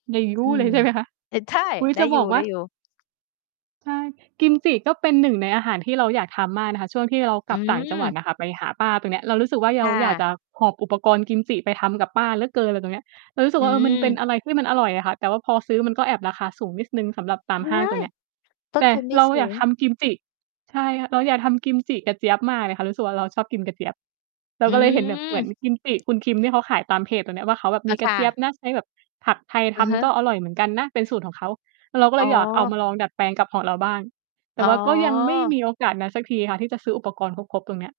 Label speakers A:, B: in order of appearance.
A: อื
B: เล
A: ม
B: ยใช่ไหมคะ?
A: อ่า ใช่
B: อุ๊ย
A: ได
B: จ
A: ้
B: ะ
A: อย
B: บอกว่า
A: ู่ ๆ
B: ใช่ กิมจิก็เป็น 1 ในอาหารที่เราอยากทำมากนะคะ ช่วงที่เรา
A: อ
B: ก
A: ื
B: ลับต่างจังหวัด
A: ม
B: อะค่ะ ไปหาป้าตรงเนี้ย เรารู้สึกว่า
A: ค
B: เรา
A: ่
B: อยากจะ
A: ะ
B: หอบอุปกรณ์กิมจิไปทำกับป้าเหลือเกินอะไรตรงนี้ เรารู้สึ
A: อ
B: กว่า เออ มันเป็
A: ื
B: น
A: ม
B: อะไรที่มันอร่อยอะค่ะ แต่ว่าพอซื้อมันก็แอบราคาสูงนิดหนึ่งสำหรับตามห
A: ว
B: ้าง
A: ้า
B: ตร
A: ย
B: งเนี้ย
A: ต
B: แ
A: ้
B: ต
A: น
B: ่
A: ทุนไม่
B: เรา
A: ส
B: อย
A: ู
B: าก
A: ง
B: ทำกิมจิ ใช่ค่ะ เราอยากทำกิมจิกระเจี๊ยบมากเลยค่ะ รู้สึกว่าเราชอบกินกระเจี๊ยบ เร
A: อ
B: า
A: ื
B: ก็เลยเห็นแบบเหมือน
A: ม
B: กิมจิ คุณคิมที่เขาขายตามเพจตรงเนี้ยว่า เขาแบบ
A: อ
B: ม
A: ะ
B: ีก
A: ค
B: ระ
A: ่
B: เจี๊ย
A: ะ
B: บนะ ใช้แบบผักไทย
A: อ
B: ท
A: ะฮะ
B: ำก็อร่อยเหมือนกันนะ เป็นสูตรของเขา เราก็เ
A: อ๋
B: ลยอยากเอา
A: อ
B: มาลองดัดแปลงกับของเราบ้าง แต
A: อ
B: ่ว่าก็ยังไม่
A: ๋อ
B: มีโอกาสนั้นสักทีค่ะ ที่จะซื้ออุปกรณ์ครบ ๆ ตรงเนี้ย